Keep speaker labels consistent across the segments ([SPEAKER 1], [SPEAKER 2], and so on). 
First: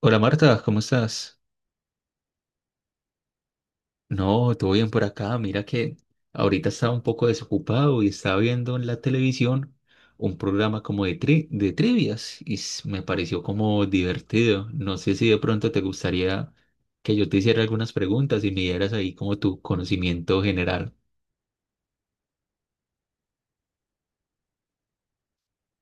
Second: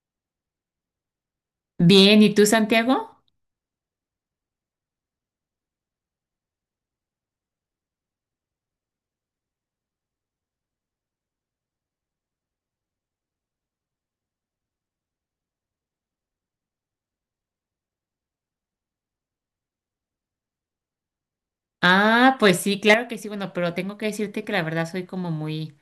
[SPEAKER 1] Hola Marta, ¿cómo estás?
[SPEAKER 2] Bien, ¿y tú, Santiago?
[SPEAKER 1] No, todo bien por acá. Mira que ahorita estaba un poco desocupado y estaba viendo en la televisión un programa como de, de trivias me pareció como divertido. No sé si de pronto te gustaría que yo te hiciera algunas preguntas y me dieras ahí como tu conocimiento general.
[SPEAKER 2] Ah, pues sí, claro que sí, bueno, pero tengo que decirte que la verdad soy como muy,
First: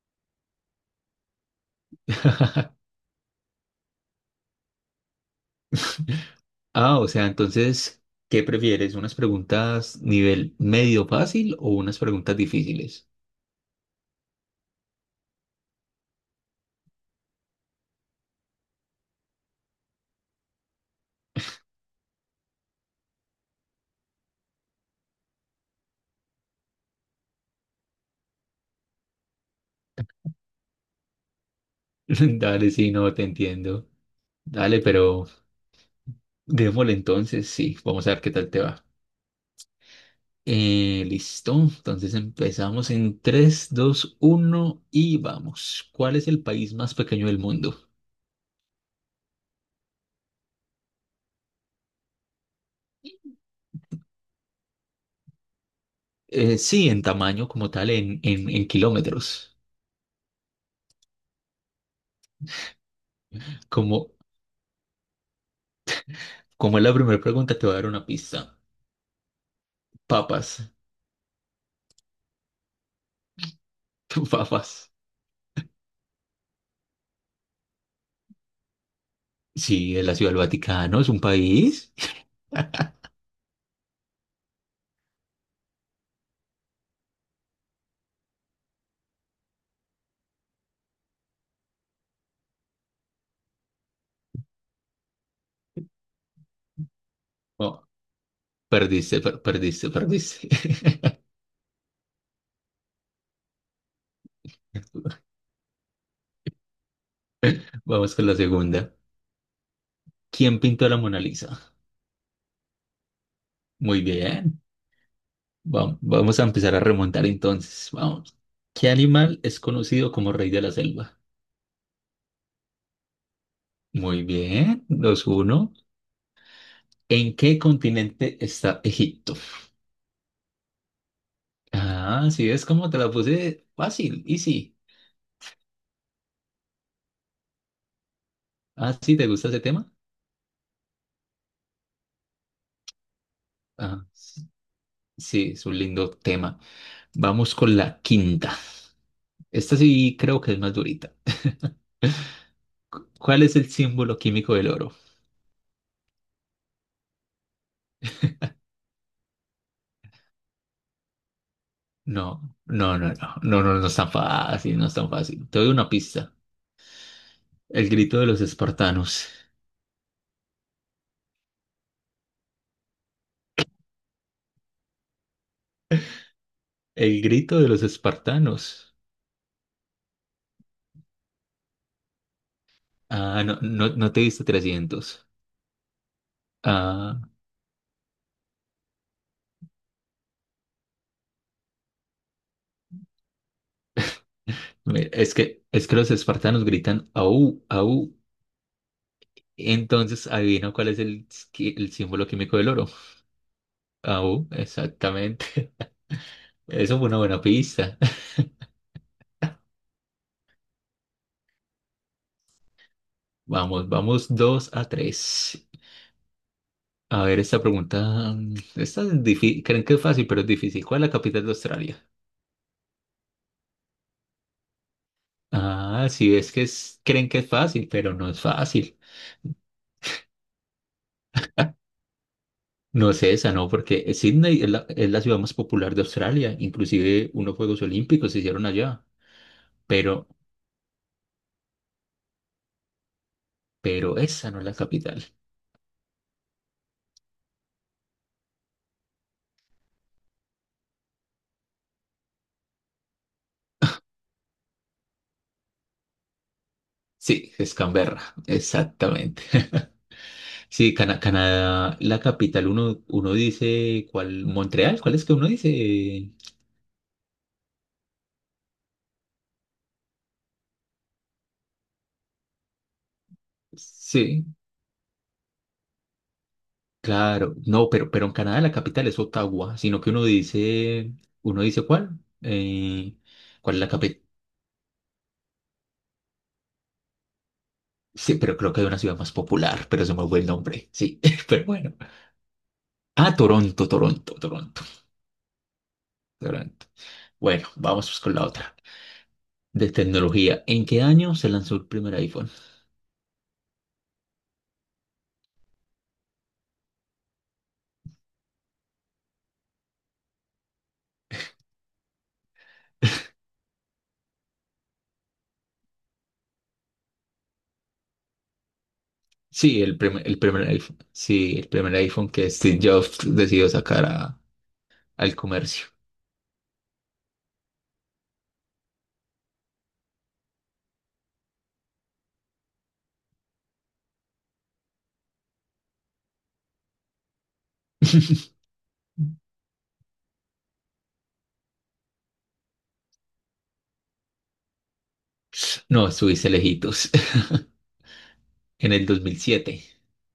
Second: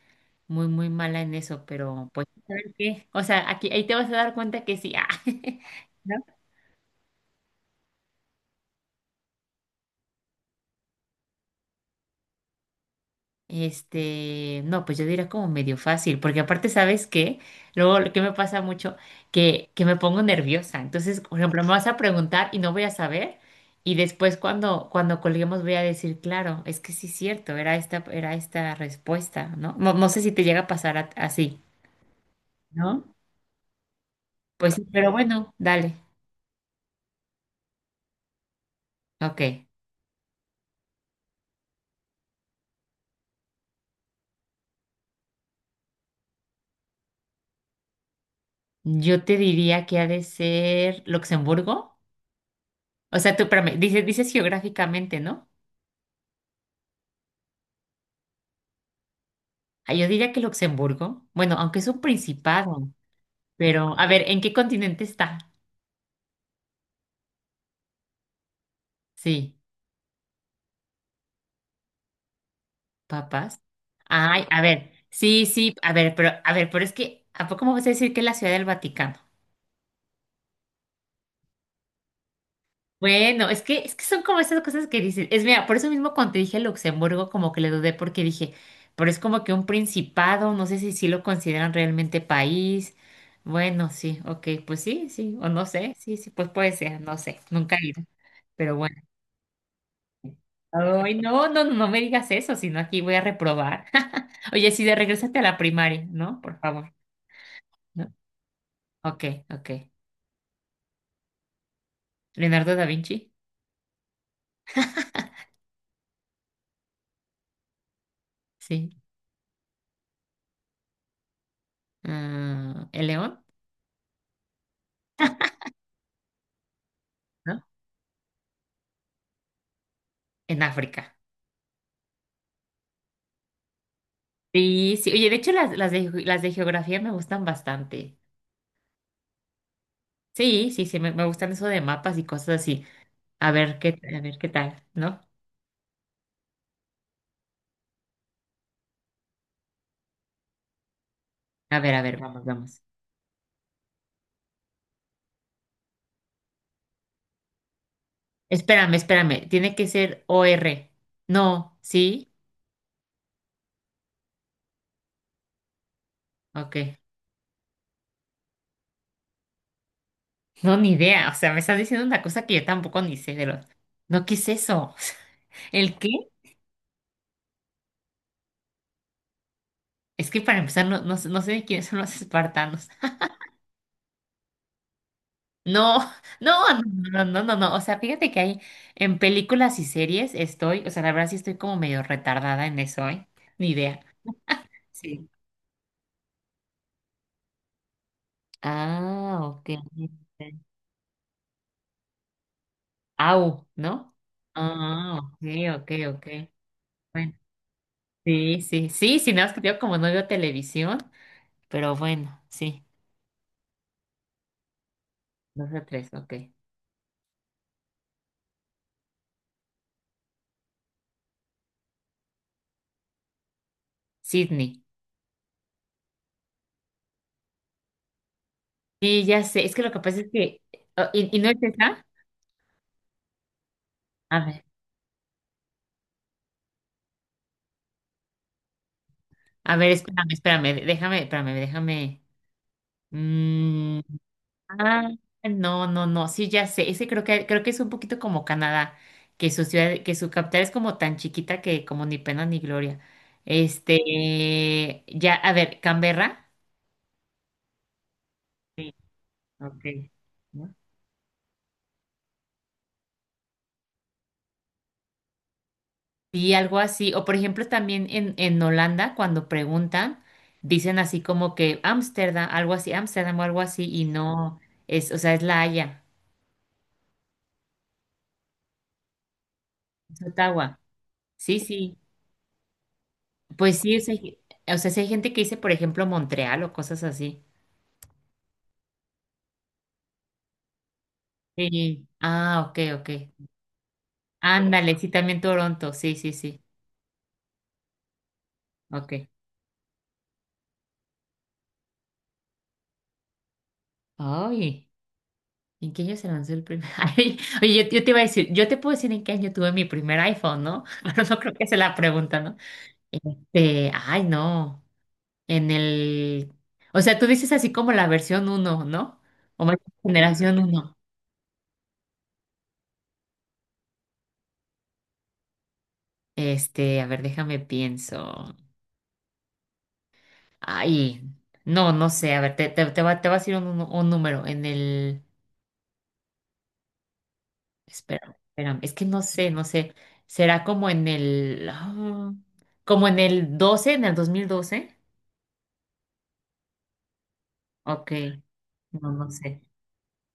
[SPEAKER 2] muy, muy mala en eso, pero pues, ¿sabes qué? O sea, aquí, ahí te vas a dar cuenta que sí, ¿no?
[SPEAKER 1] Ah, o sea, entonces, ¿qué prefieres? ¿Unas preguntas nivel medio fácil o unas preguntas difíciles?
[SPEAKER 2] No, pues yo diría como medio fácil, porque aparte, ¿sabes qué? Luego, lo que me pasa mucho, que me pongo nerviosa, entonces, por ejemplo, me vas a preguntar y no voy a saber, y después cuando colguemos voy a decir, claro, es que sí es cierto, era esta respuesta, ¿no? No, no sé si te llega a pasar así.
[SPEAKER 1] Dale, sí, no,
[SPEAKER 2] ¿No?
[SPEAKER 1] te entiendo.
[SPEAKER 2] Pues
[SPEAKER 1] Dale,
[SPEAKER 2] sí, pero
[SPEAKER 1] pero...
[SPEAKER 2] bueno, dale.
[SPEAKER 1] Démosle entonces, sí, vamos a ver qué tal te va.
[SPEAKER 2] Ok.
[SPEAKER 1] Listo, entonces empezamos en tres dos uno y vamos. ¿Cuál es el país más pequeño del mundo?
[SPEAKER 2] Yo te diría que ha de ser Luxemburgo. O sea, tú, espérame, dices geográficamente, ¿no?
[SPEAKER 1] Sí, en tamaño como tal, en kilómetros.
[SPEAKER 2] Ah, yo diría que Luxemburgo. Bueno, aunque es un principado, pero a
[SPEAKER 1] Como,
[SPEAKER 2] ver, ¿en qué continente está?
[SPEAKER 1] Como es la primera pregunta, te voy a dar una pista.
[SPEAKER 2] Sí,
[SPEAKER 1] Papas,
[SPEAKER 2] papas. Ay, a
[SPEAKER 1] papas.
[SPEAKER 2] ver, sí, sí, a ver, pero es que, ¿a poco me vas a decir que es la Ciudad del Vaticano?
[SPEAKER 1] Sí, es la Ciudad del Vaticano, es un país.
[SPEAKER 2] Bueno, es que son como esas cosas que dicen. Es mira, por eso mismo cuando te dije Luxemburgo, como que le dudé porque dije, pero es como que un principado, no sé si sí lo consideran realmente país. Bueno, sí, ok, pues sí, sí, o no sé, sí, sí, pues puede ser, no sé, nunca
[SPEAKER 1] Oh,
[SPEAKER 2] he ido, pero bueno.
[SPEAKER 1] perdiste, perdiste, perdiste.
[SPEAKER 2] Ay, no, no, no, no me digas eso, sino aquí voy a reprobar. Oye, sí, de regrésate a la primaria, ¿no? Por favor, ¿no?
[SPEAKER 1] Vamos con la segunda.
[SPEAKER 2] Ok, ok.
[SPEAKER 1] ¿Quién pintó la Mona Lisa?
[SPEAKER 2] Leonardo da Vinci,
[SPEAKER 1] Muy bien. Vamos a empezar a remontar entonces. Vamos.
[SPEAKER 2] sí.
[SPEAKER 1] ¿Qué animal es conocido como rey de la selva?
[SPEAKER 2] Ah, ¿el león?
[SPEAKER 1] Muy bien, dos uno. ¿En qué
[SPEAKER 2] ¿No?
[SPEAKER 1] continente está Egipto?
[SPEAKER 2] En África.
[SPEAKER 1] Ah, sí, es como te la puse fácil, easy.
[SPEAKER 2] Sí, sí. Oye, de hecho las de geografía me gustan bastante.
[SPEAKER 1] Ah, sí, ¿te gusta ese tema?
[SPEAKER 2] Sí, sí, sí, me gustan eso de mapas y cosas así. A ver qué,
[SPEAKER 1] Ah,
[SPEAKER 2] a ver
[SPEAKER 1] s-
[SPEAKER 2] qué tal, ¿no?
[SPEAKER 1] sí, es un lindo tema. Vamos con la quinta. Esta sí creo que es más durita.
[SPEAKER 2] A ver, vamos, vamos.
[SPEAKER 1] ¿Cuál es el símbolo químico del oro?
[SPEAKER 2] Espérame, espérame. Tiene que ser O R. No, ¿sí?
[SPEAKER 1] No, no es tan fácil, no es tan fácil. Te doy una pista.
[SPEAKER 2] Ok.
[SPEAKER 1] El grito de los espartanos.
[SPEAKER 2] No, ni idea. O sea, me estás diciendo una cosa que yo tampoco ni sé de los. No, ¿qué es eso? ¿El qué?
[SPEAKER 1] El grito de los espartanos.
[SPEAKER 2] Es que para empezar, no, no, no sé de quiénes son los espartanos.
[SPEAKER 1] Ah, no, no, no te diste 300.
[SPEAKER 2] No, no,
[SPEAKER 1] Ah,
[SPEAKER 2] no, no, no, no, no. O sea, fíjate que hay en películas y series estoy, o sea, la verdad sí estoy como medio retardada en eso, ¿eh? Ni idea. Sí.
[SPEAKER 1] es que los espartanos gritan au, au.
[SPEAKER 2] Ah, ok.
[SPEAKER 1] Entonces, adivina cuál es el, el símbolo químico del oro.
[SPEAKER 2] Au, ¿no?
[SPEAKER 1] Au,
[SPEAKER 2] Ah, ok,
[SPEAKER 1] exactamente.
[SPEAKER 2] ok, ok.
[SPEAKER 1] Eso fue una
[SPEAKER 2] Bueno,
[SPEAKER 1] buena pista.
[SPEAKER 2] sí, sí, sí, sí, nada más que yo como no veo televisión, pero bueno, sí,
[SPEAKER 1] Vamos, vamos dos a tres.
[SPEAKER 2] dos o tres, ok.
[SPEAKER 1] A ver, esta pregunta. Esta es difícil. Creen que es fácil, pero es difícil. ¿Cuál es la capital de Australia?
[SPEAKER 2] Sydney.
[SPEAKER 1] Ah, sí, es que creen que es fácil, pero no es fácil.
[SPEAKER 2] Sí, ya sé, es que lo que pasa es que, oh, ¿y no es esa?
[SPEAKER 1] No es esa, ¿no? Porque
[SPEAKER 2] A
[SPEAKER 1] Sydney
[SPEAKER 2] ver,
[SPEAKER 1] es la ciudad más popular de Australia. Inclusive unos Juegos Olímpicos se hicieron allá.
[SPEAKER 2] a ver,
[SPEAKER 1] Pero,
[SPEAKER 2] espérame, espérame, déjame, espérame, déjame. mm,
[SPEAKER 1] pero esa no es la
[SPEAKER 2] Ah,
[SPEAKER 1] capital.
[SPEAKER 2] no, no, no, sí, ya sé. Ese creo que es un poquito como Canadá, que su ciudad, que su capital es como tan chiquita que como ni pena ni gloria. Ya, a ver, Canberra.
[SPEAKER 1] Sí, es Canberra, exactamente.
[SPEAKER 2] Okay. ¿No?
[SPEAKER 1] Sí, Canadá, la capital, uno, uno dice, ¿cuál? Montreal, ¿cuál es que uno dice?
[SPEAKER 2] Sí, algo así. O por ejemplo, también en Holanda, cuando preguntan, dicen así como que Ámsterdam, algo así, Ámsterdam o algo así, y
[SPEAKER 1] Sí,
[SPEAKER 2] no es, o sea, es La Haya,
[SPEAKER 1] claro. No, pero en Canadá la capital es Ottawa, sino que
[SPEAKER 2] es Ottawa. Sí,
[SPEAKER 1] uno dice,
[SPEAKER 2] sí.
[SPEAKER 1] ¿cuál? ¿Cuál
[SPEAKER 2] Pues
[SPEAKER 1] es la
[SPEAKER 2] sí, o sea,
[SPEAKER 1] capital?
[SPEAKER 2] o sea, sí hay gente que dice, por ejemplo, Montreal o cosas así.
[SPEAKER 1] Sí, pero creo que hay una ciudad más popular, pero se me fue el nombre. Sí, pero bueno.
[SPEAKER 2] Sí. Ah, ok, ok.
[SPEAKER 1] Ah,
[SPEAKER 2] Ándale, sí, también Toronto, sí, sí, sí.
[SPEAKER 1] Toronto. Bueno, vamos pues con la otra.
[SPEAKER 2] Ok.
[SPEAKER 1] De tecnología. ¿En qué año se lanzó el primer iPhone?
[SPEAKER 2] Ay, ¿en qué año se lanzó el primer? Ay, oye, yo te iba a decir, yo te puedo decir en qué año tuve mi primer iPhone, ¿no? Pero no creo que sea la pregunta, ¿no? Ay, no. En el. O sea, tú dices así como la versión uno, ¿no? O más
[SPEAKER 1] Sí,
[SPEAKER 2] bien
[SPEAKER 1] el
[SPEAKER 2] generación
[SPEAKER 1] primer
[SPEAKER 2] uno.
[SPEAKER 1] iPhone. Sí, el primer iPhone que Steve Jobs decidió sacar al comercio.
[SPEAKER 2] A ver, déjame pienso. Ay, no, no sé. A ver, te va a decir un número. En el. Espera, espérame, es que no sé, no sé. ¿Será como como en el 12, en el 2012?
[SPEAKER 1] No, estuviste lejitos.
[SPEAKER 2] Ok,
[SPEAKER 1] En el
[SPEAKER 2] no,
[SPEAKER 1] dos
[SPEAKER 2] no
[SPEAKER 1] mil
[SPEAKER 2] sé.
[SPEAKER 1] siete.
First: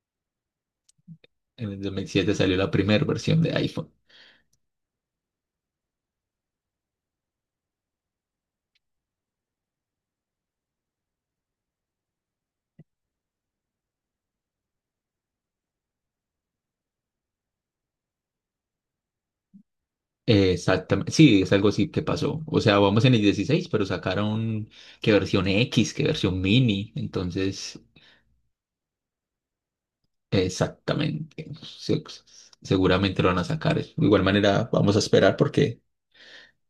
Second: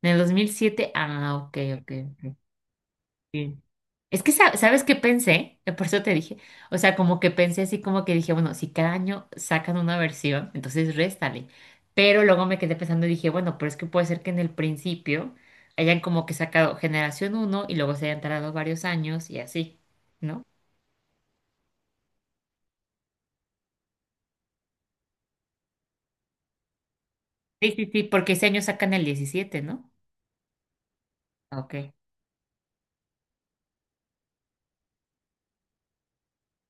[SPEAKER 2] ¿En el 2007? Ok,
[SPEAKER 1] En el
[SPEAKER 2] ok,
[SPEAKER 1] dos mil siete
[SPEAKER 2] ok.
[SPEAKER 1] salió la primera versión de
[SPEAKER 2] Sí.
[SPEAKER 1] iPhone.
[SPEAKER 2] Es que, ¿sabes qué pensé? Por eso te dije. O sea, como que pensé así, como que dije, bueno, si cada año sacan una versión, entonces réstale. Pero luego me quedé pensando y dije, bueno, pero es que puede ser que en el principio hayan como que sacado generación uno y luego se hayan tardado varios años y así, ¿no?
[SPEAKER 1] Exactamente. Sí, es algo así que pasó. O sea, vamos en el 16, pero sacaron qué versión X, qué versión mini.
[SPEAKER 2] Sí,
[SPEAKER 1] Entonces,
[SPEAKER 2] sí, sí, porque ese año sacan el 17, ¿no?
[SPEAKER 1] exactamente.
[SPEAKER 2] Ok.
[SPEAKER 1] Seguramente lo van a sacar. De igual manera, vamos a esperar porque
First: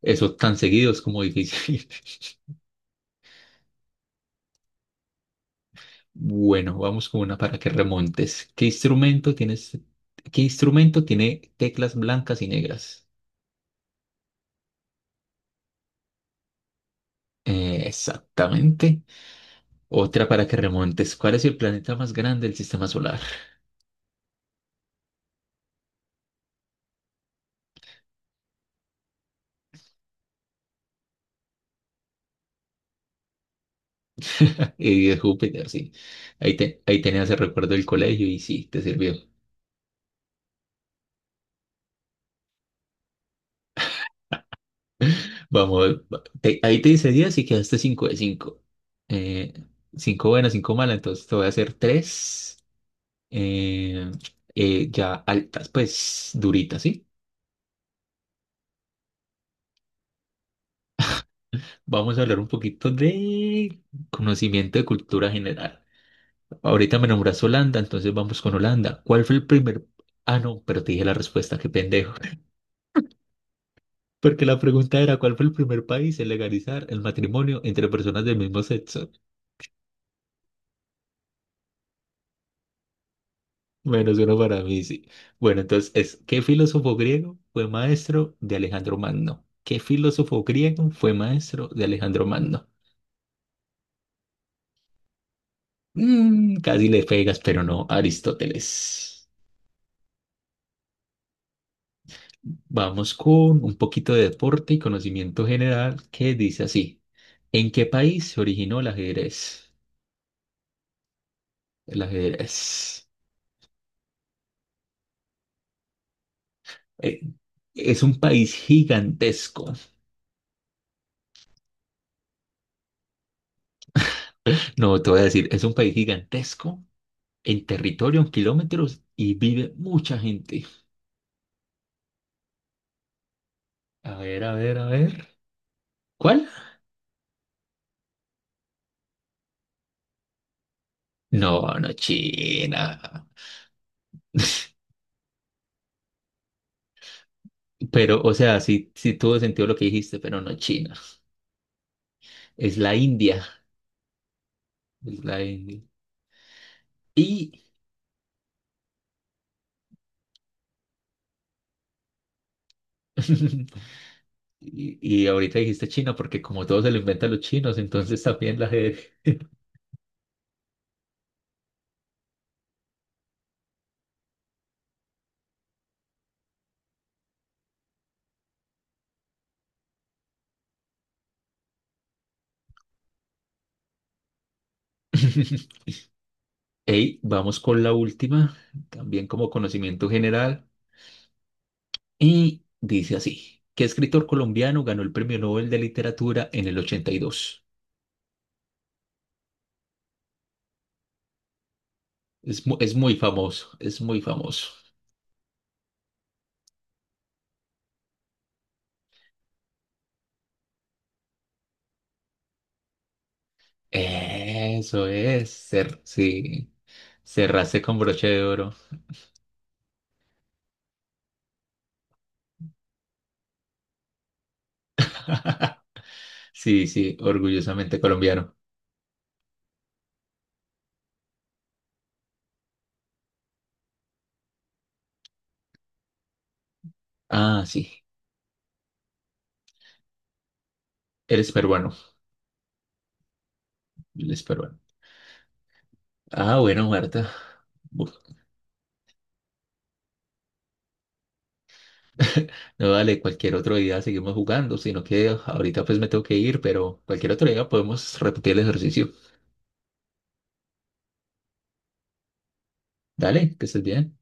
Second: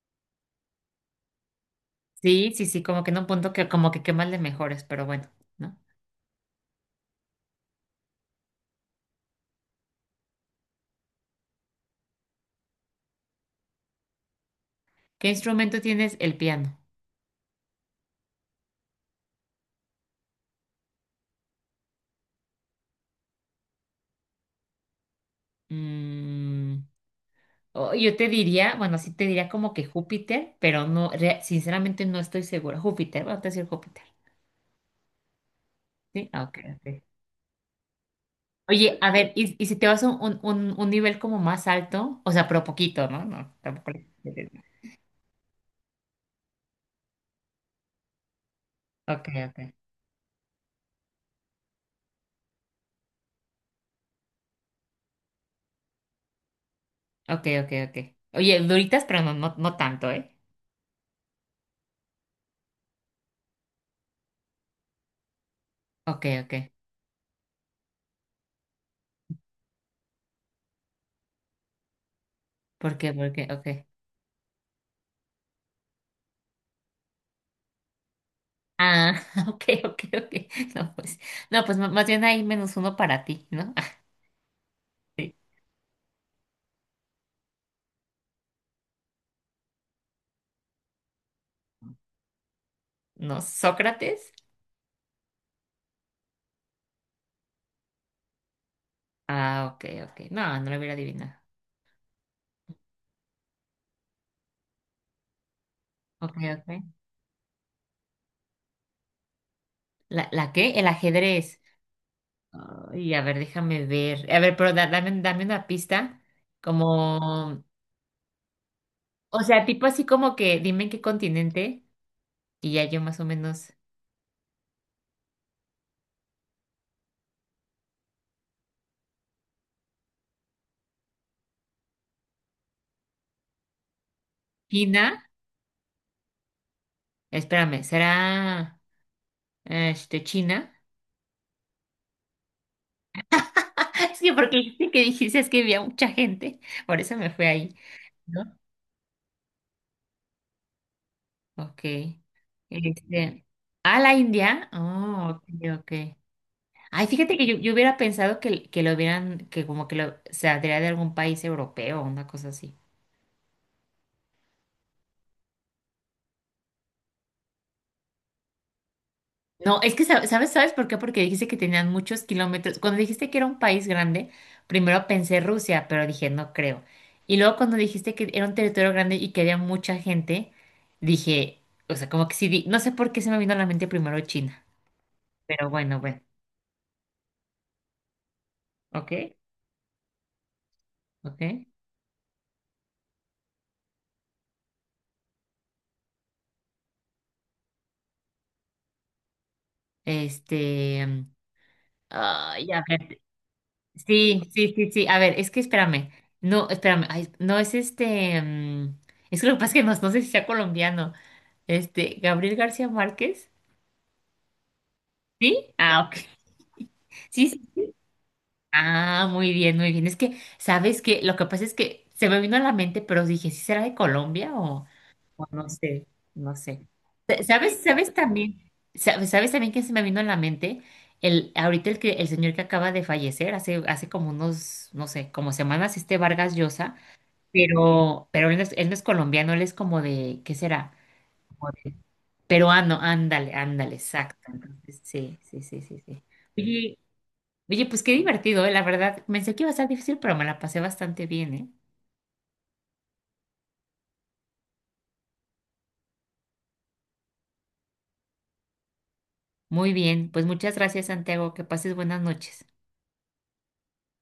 [SPEAKER 1] eso tan seguido es como difícil.
[SPEAKER 2] Sí, sí, sí, como que en un punto que como que qué más le mejores, pero bueno, ¿no?
[SPEAKER 1] Bueno, vamos con una para que remontes. ¿Qué instrumento tienes? ¿Qué instrumento tiene teclas blancas y negras?
[SPEAKER 2] ¿Qué instrumento tienes? El piano.
[SPEAKER 1] Exactamente. Otra para que remontes. ¿Cuál es el planeta más grande del sistema solar?
[SPEAKER 2] Mm, oh, yo te diría, bueno, sí te diría como que Júpiter, pero no, sinceramente no estoy segura. Júpiter, vamos a decir Júpiter.
[SPEAKER 1] Y es Júpiter, sí.
[SPEAKER 2] Sí, ah,
[SPEAKER 1] Ahí,
[SPEAKER 2] ok,
[SPEAKER 1] te, ahí
[SPEAKER 2] ok.
[SPEAKER 1] tenías el recuerdo del colegio y sí, te
[SPEAKER 2] Oye, a
[SPEAKER 1] sirvió.
[SPEAKER 2] ver, y si te vas a un nivel como más alto, o sea, pero poquito, ¿no? No, tampoco.
[SPEAKER 1] Vamos, ahí te hice 10 y quedaste 5 de cinco.
[SPEAKER 2] Ok,
[SPEAKER 1] Eh,
[SPEAKER 2] ok.
[SPEAKER 1] 5 buenas, 5 malas, entonces te voy a hacer 3 ya altas, pues duritas, ¿sí?
[SPEAKER 2] Ok, ok, ok. Oye, duritas, pero no, no, no tanto, ¿eh?
[SPEAKER 1] Vamos a hablar un poquito de conocimiento de cultura general.
[SPEAKER 2] Ok, ok.
[SPEAKER 1] Ahorita me nombraste Holanda, entonces vamos con Holanda. ¿Cuál fue el primer... Ah, no, pero te dije la respuesta, qué pendejo.
[SPEAKER 2] ¿Por qué? ¿Por qué? Ok.
[SPEAKER 1] Porque la pregunta era, ¿cuál fue el primer país en legalizar el matrimonio entre personas del mismo sexo?
[SPEAKER 2] Ah, ok, ok, ok. No, pues, no, pues más bien hay menos uno para ti, ¿no?
[SPEAKER 1] Menos uno para mí, sí. Bueno, entonces es, ¿qué filósofo griego fue maestro de Alejandro Magno? ¿Qué filósofo griego fue maestro de Alejandro Magno?
[SPEAKER 2] ¿No? ¿Sócrates?
[SPEAKER 1] Mm, casi le pegas, pero no, Aristóteles.
[SPEAKER 2] Ah, ok, ok. No, no lo hubiera adivinado.
[SPEAKER 1] Vamos con un poquito de deporte y conocimiento general que
[SPEAKER 2] Ok,
[SPEAKER 1] dice
[SPEAKER 2] ok.
[SPEAKER 1] así. ¿En qué país se originó el ajedrez?
[SPEAKER 2] ¿La qué? El ajedrez.
[SPEAKER 1] El ajedrez.
[SPEAKER 2] Ay, a ver, déjame ver. A ver, pero dame, dame una pista.
[SPEAKER 1] eh,
[SPEAKER 2] Como,
[SPEAKER 1] es un país
[SPEAKER 2] o sea,
[SPEAKER 1] gigantesco.
[SPEAKER 2] tipo así como que dime en qué continente y ya yo más o menos.
[SPEAKER 1] No, te voy a decir, es un país gigantesco en territorio, en kilómetros, y vive mucha gente. A ver, a ver, a
[SPEAKER 2] China,
[SPEAKER 1] ver. ¿Cuál?
[SPEAKER 2] espérame, ¿será China?
[SPEAKER 1] No, no China.
[SPEAKER 2] Sí, porque dijiste que dijiste es que había mucha gente, por eso me fui ahí,
[SPEAKER 1] Pero, o
[SPEAKER 2] ¿no?
[SPEAKER 1] sea, sí, sí tuvo sentido lo que dijiste, pero no China.
[SPEAKER 2] Ok.
[SPEAKER 1] Es la India.
[SPEAKER 2] Este, a la India.
[SPEAKER 1] Es
[SPEAKER 2] Oh,
[SPEAKER 1] la
[SPEAKER 2] ok,
[SPEAKER 1] India.
[SPEAKER 2] ok. Ay, fíjate que yo,
[SPEAKER 1] Y,
[SPEAKER 2] yo hubiera pensado que, lo hubieran, que como que lo, se traía de algún país europeo o una cosa así.
[SPEAKER 1] y ahorita dijiste China porque como todo se lo inventan los chinos, entonces también la gente...
[SPEAKER 2] No, es que sabes, ¿sabes por qué? Porque dijiste que tenían muchos kilómetros. Cuando dijiste que era un país grande, primero pensé Rusia, pero dije, no creo. Y luego cuando dijiste que era un territorio grande y que había mucha gente, dije, o sea, como que sí, no sé por qué se me vino a la mente primero China, pero bueno, bueno,
[SPEAKER 1] Ey, vamos con la última,
[SPEAKER 2] ok,
[SPEAKER 1] también como conocimiento general.
[SPEAKER 2] ok.
[SPEAKER 1] Y dice así, ¿qué escritor colombiano ganó el Premio Nobel de Literatura en el 82?
[SPEAKER 2] Este, mm,
[SPEAKER 1] Es,
[SPEAKER 2] ay, a
[SPEAKER 1] es muy
[SPEAKER 2] ver,
[SPEAKER 1] famoso, es muy
[SPEAKER 2] sí,
[SPEAKER 1] famoso.
[SPEAKER 2] sí, sí, sí, a ver, es que espérame, no, espérame, ay, no es es que lo que pasa es que no, no sé si sea colombiano, Gabriel García Márquez.
[SPEAKER 1] Eso es,
[SPEAKER 2] ¿Sí? Ah, ok.
[SPEAKER 1] sí,
[SPEAKER 2] Sí,
[SPEAKER 1] cerraste
[SPEAKER 2] sí.
[SPEAKER 1] con broche de oro.
[SPEAKER 2] Ah, muy bien, muy bien. Es que, ¿sabes qué? Lo que pasa es que se me vino a la mente, pero dije, ¿sí será de Colombia o no sé? No sé.
[SPEAKER 1] Sí, sí,
[SPEAKER 2] ¿Sabes?
[SPEAKER 1] orgullosamente
[SPEAKER 2] ¿Sabes
[SPEAKER 1] colombiano.
[SPEAKER 2] también? ¿Sabes también que se me vino a la mente? Ahorita el que el señor que acaba de fallecer, hace como unos, no sé, como semanas, Vargas Llosa,
[SPEAKER 1] Ah, sí,
[SPEAKER 2] pero él no es colombiano, él es como de, ¿qué será?
[SPEAKER 1] eres
[SPEAKER 2] Como
[SPEAKER 1] peruano,
[SPEAKER 2] de peruano, ándale, ándale,
[SPEAKER 1] eres
[SPEAKER 2] exacto.
[SPEAKER 1] peruano.
[SPEAKER 2] Entonces, sí, sí, sí, sí, sí.
[SPEAKER 1] Ah, bueno,
[SPEAKER 2] Oye,
[SPEAKER 1] Marta.
[SPEAKER 2] Oye, pues qué
[SPEAKER 1] Bu-
[SPEAKER 2] divertido, la verdad, pensé que iba a ser difícil, pero me la pasé bastante bien, ¿eh?
[SPEAKER 1] No, dale, cualquier otro día seguimos jugando, sino que ahorita pues me tengo que ir, pero cualquier otro día podemos repetir el ejercicio.
[SPEAKER 2] Muy bien, pues muchas gracias, Santiago, que pases buenas noches.
[SPEAKER 1] Dale, que estés bien.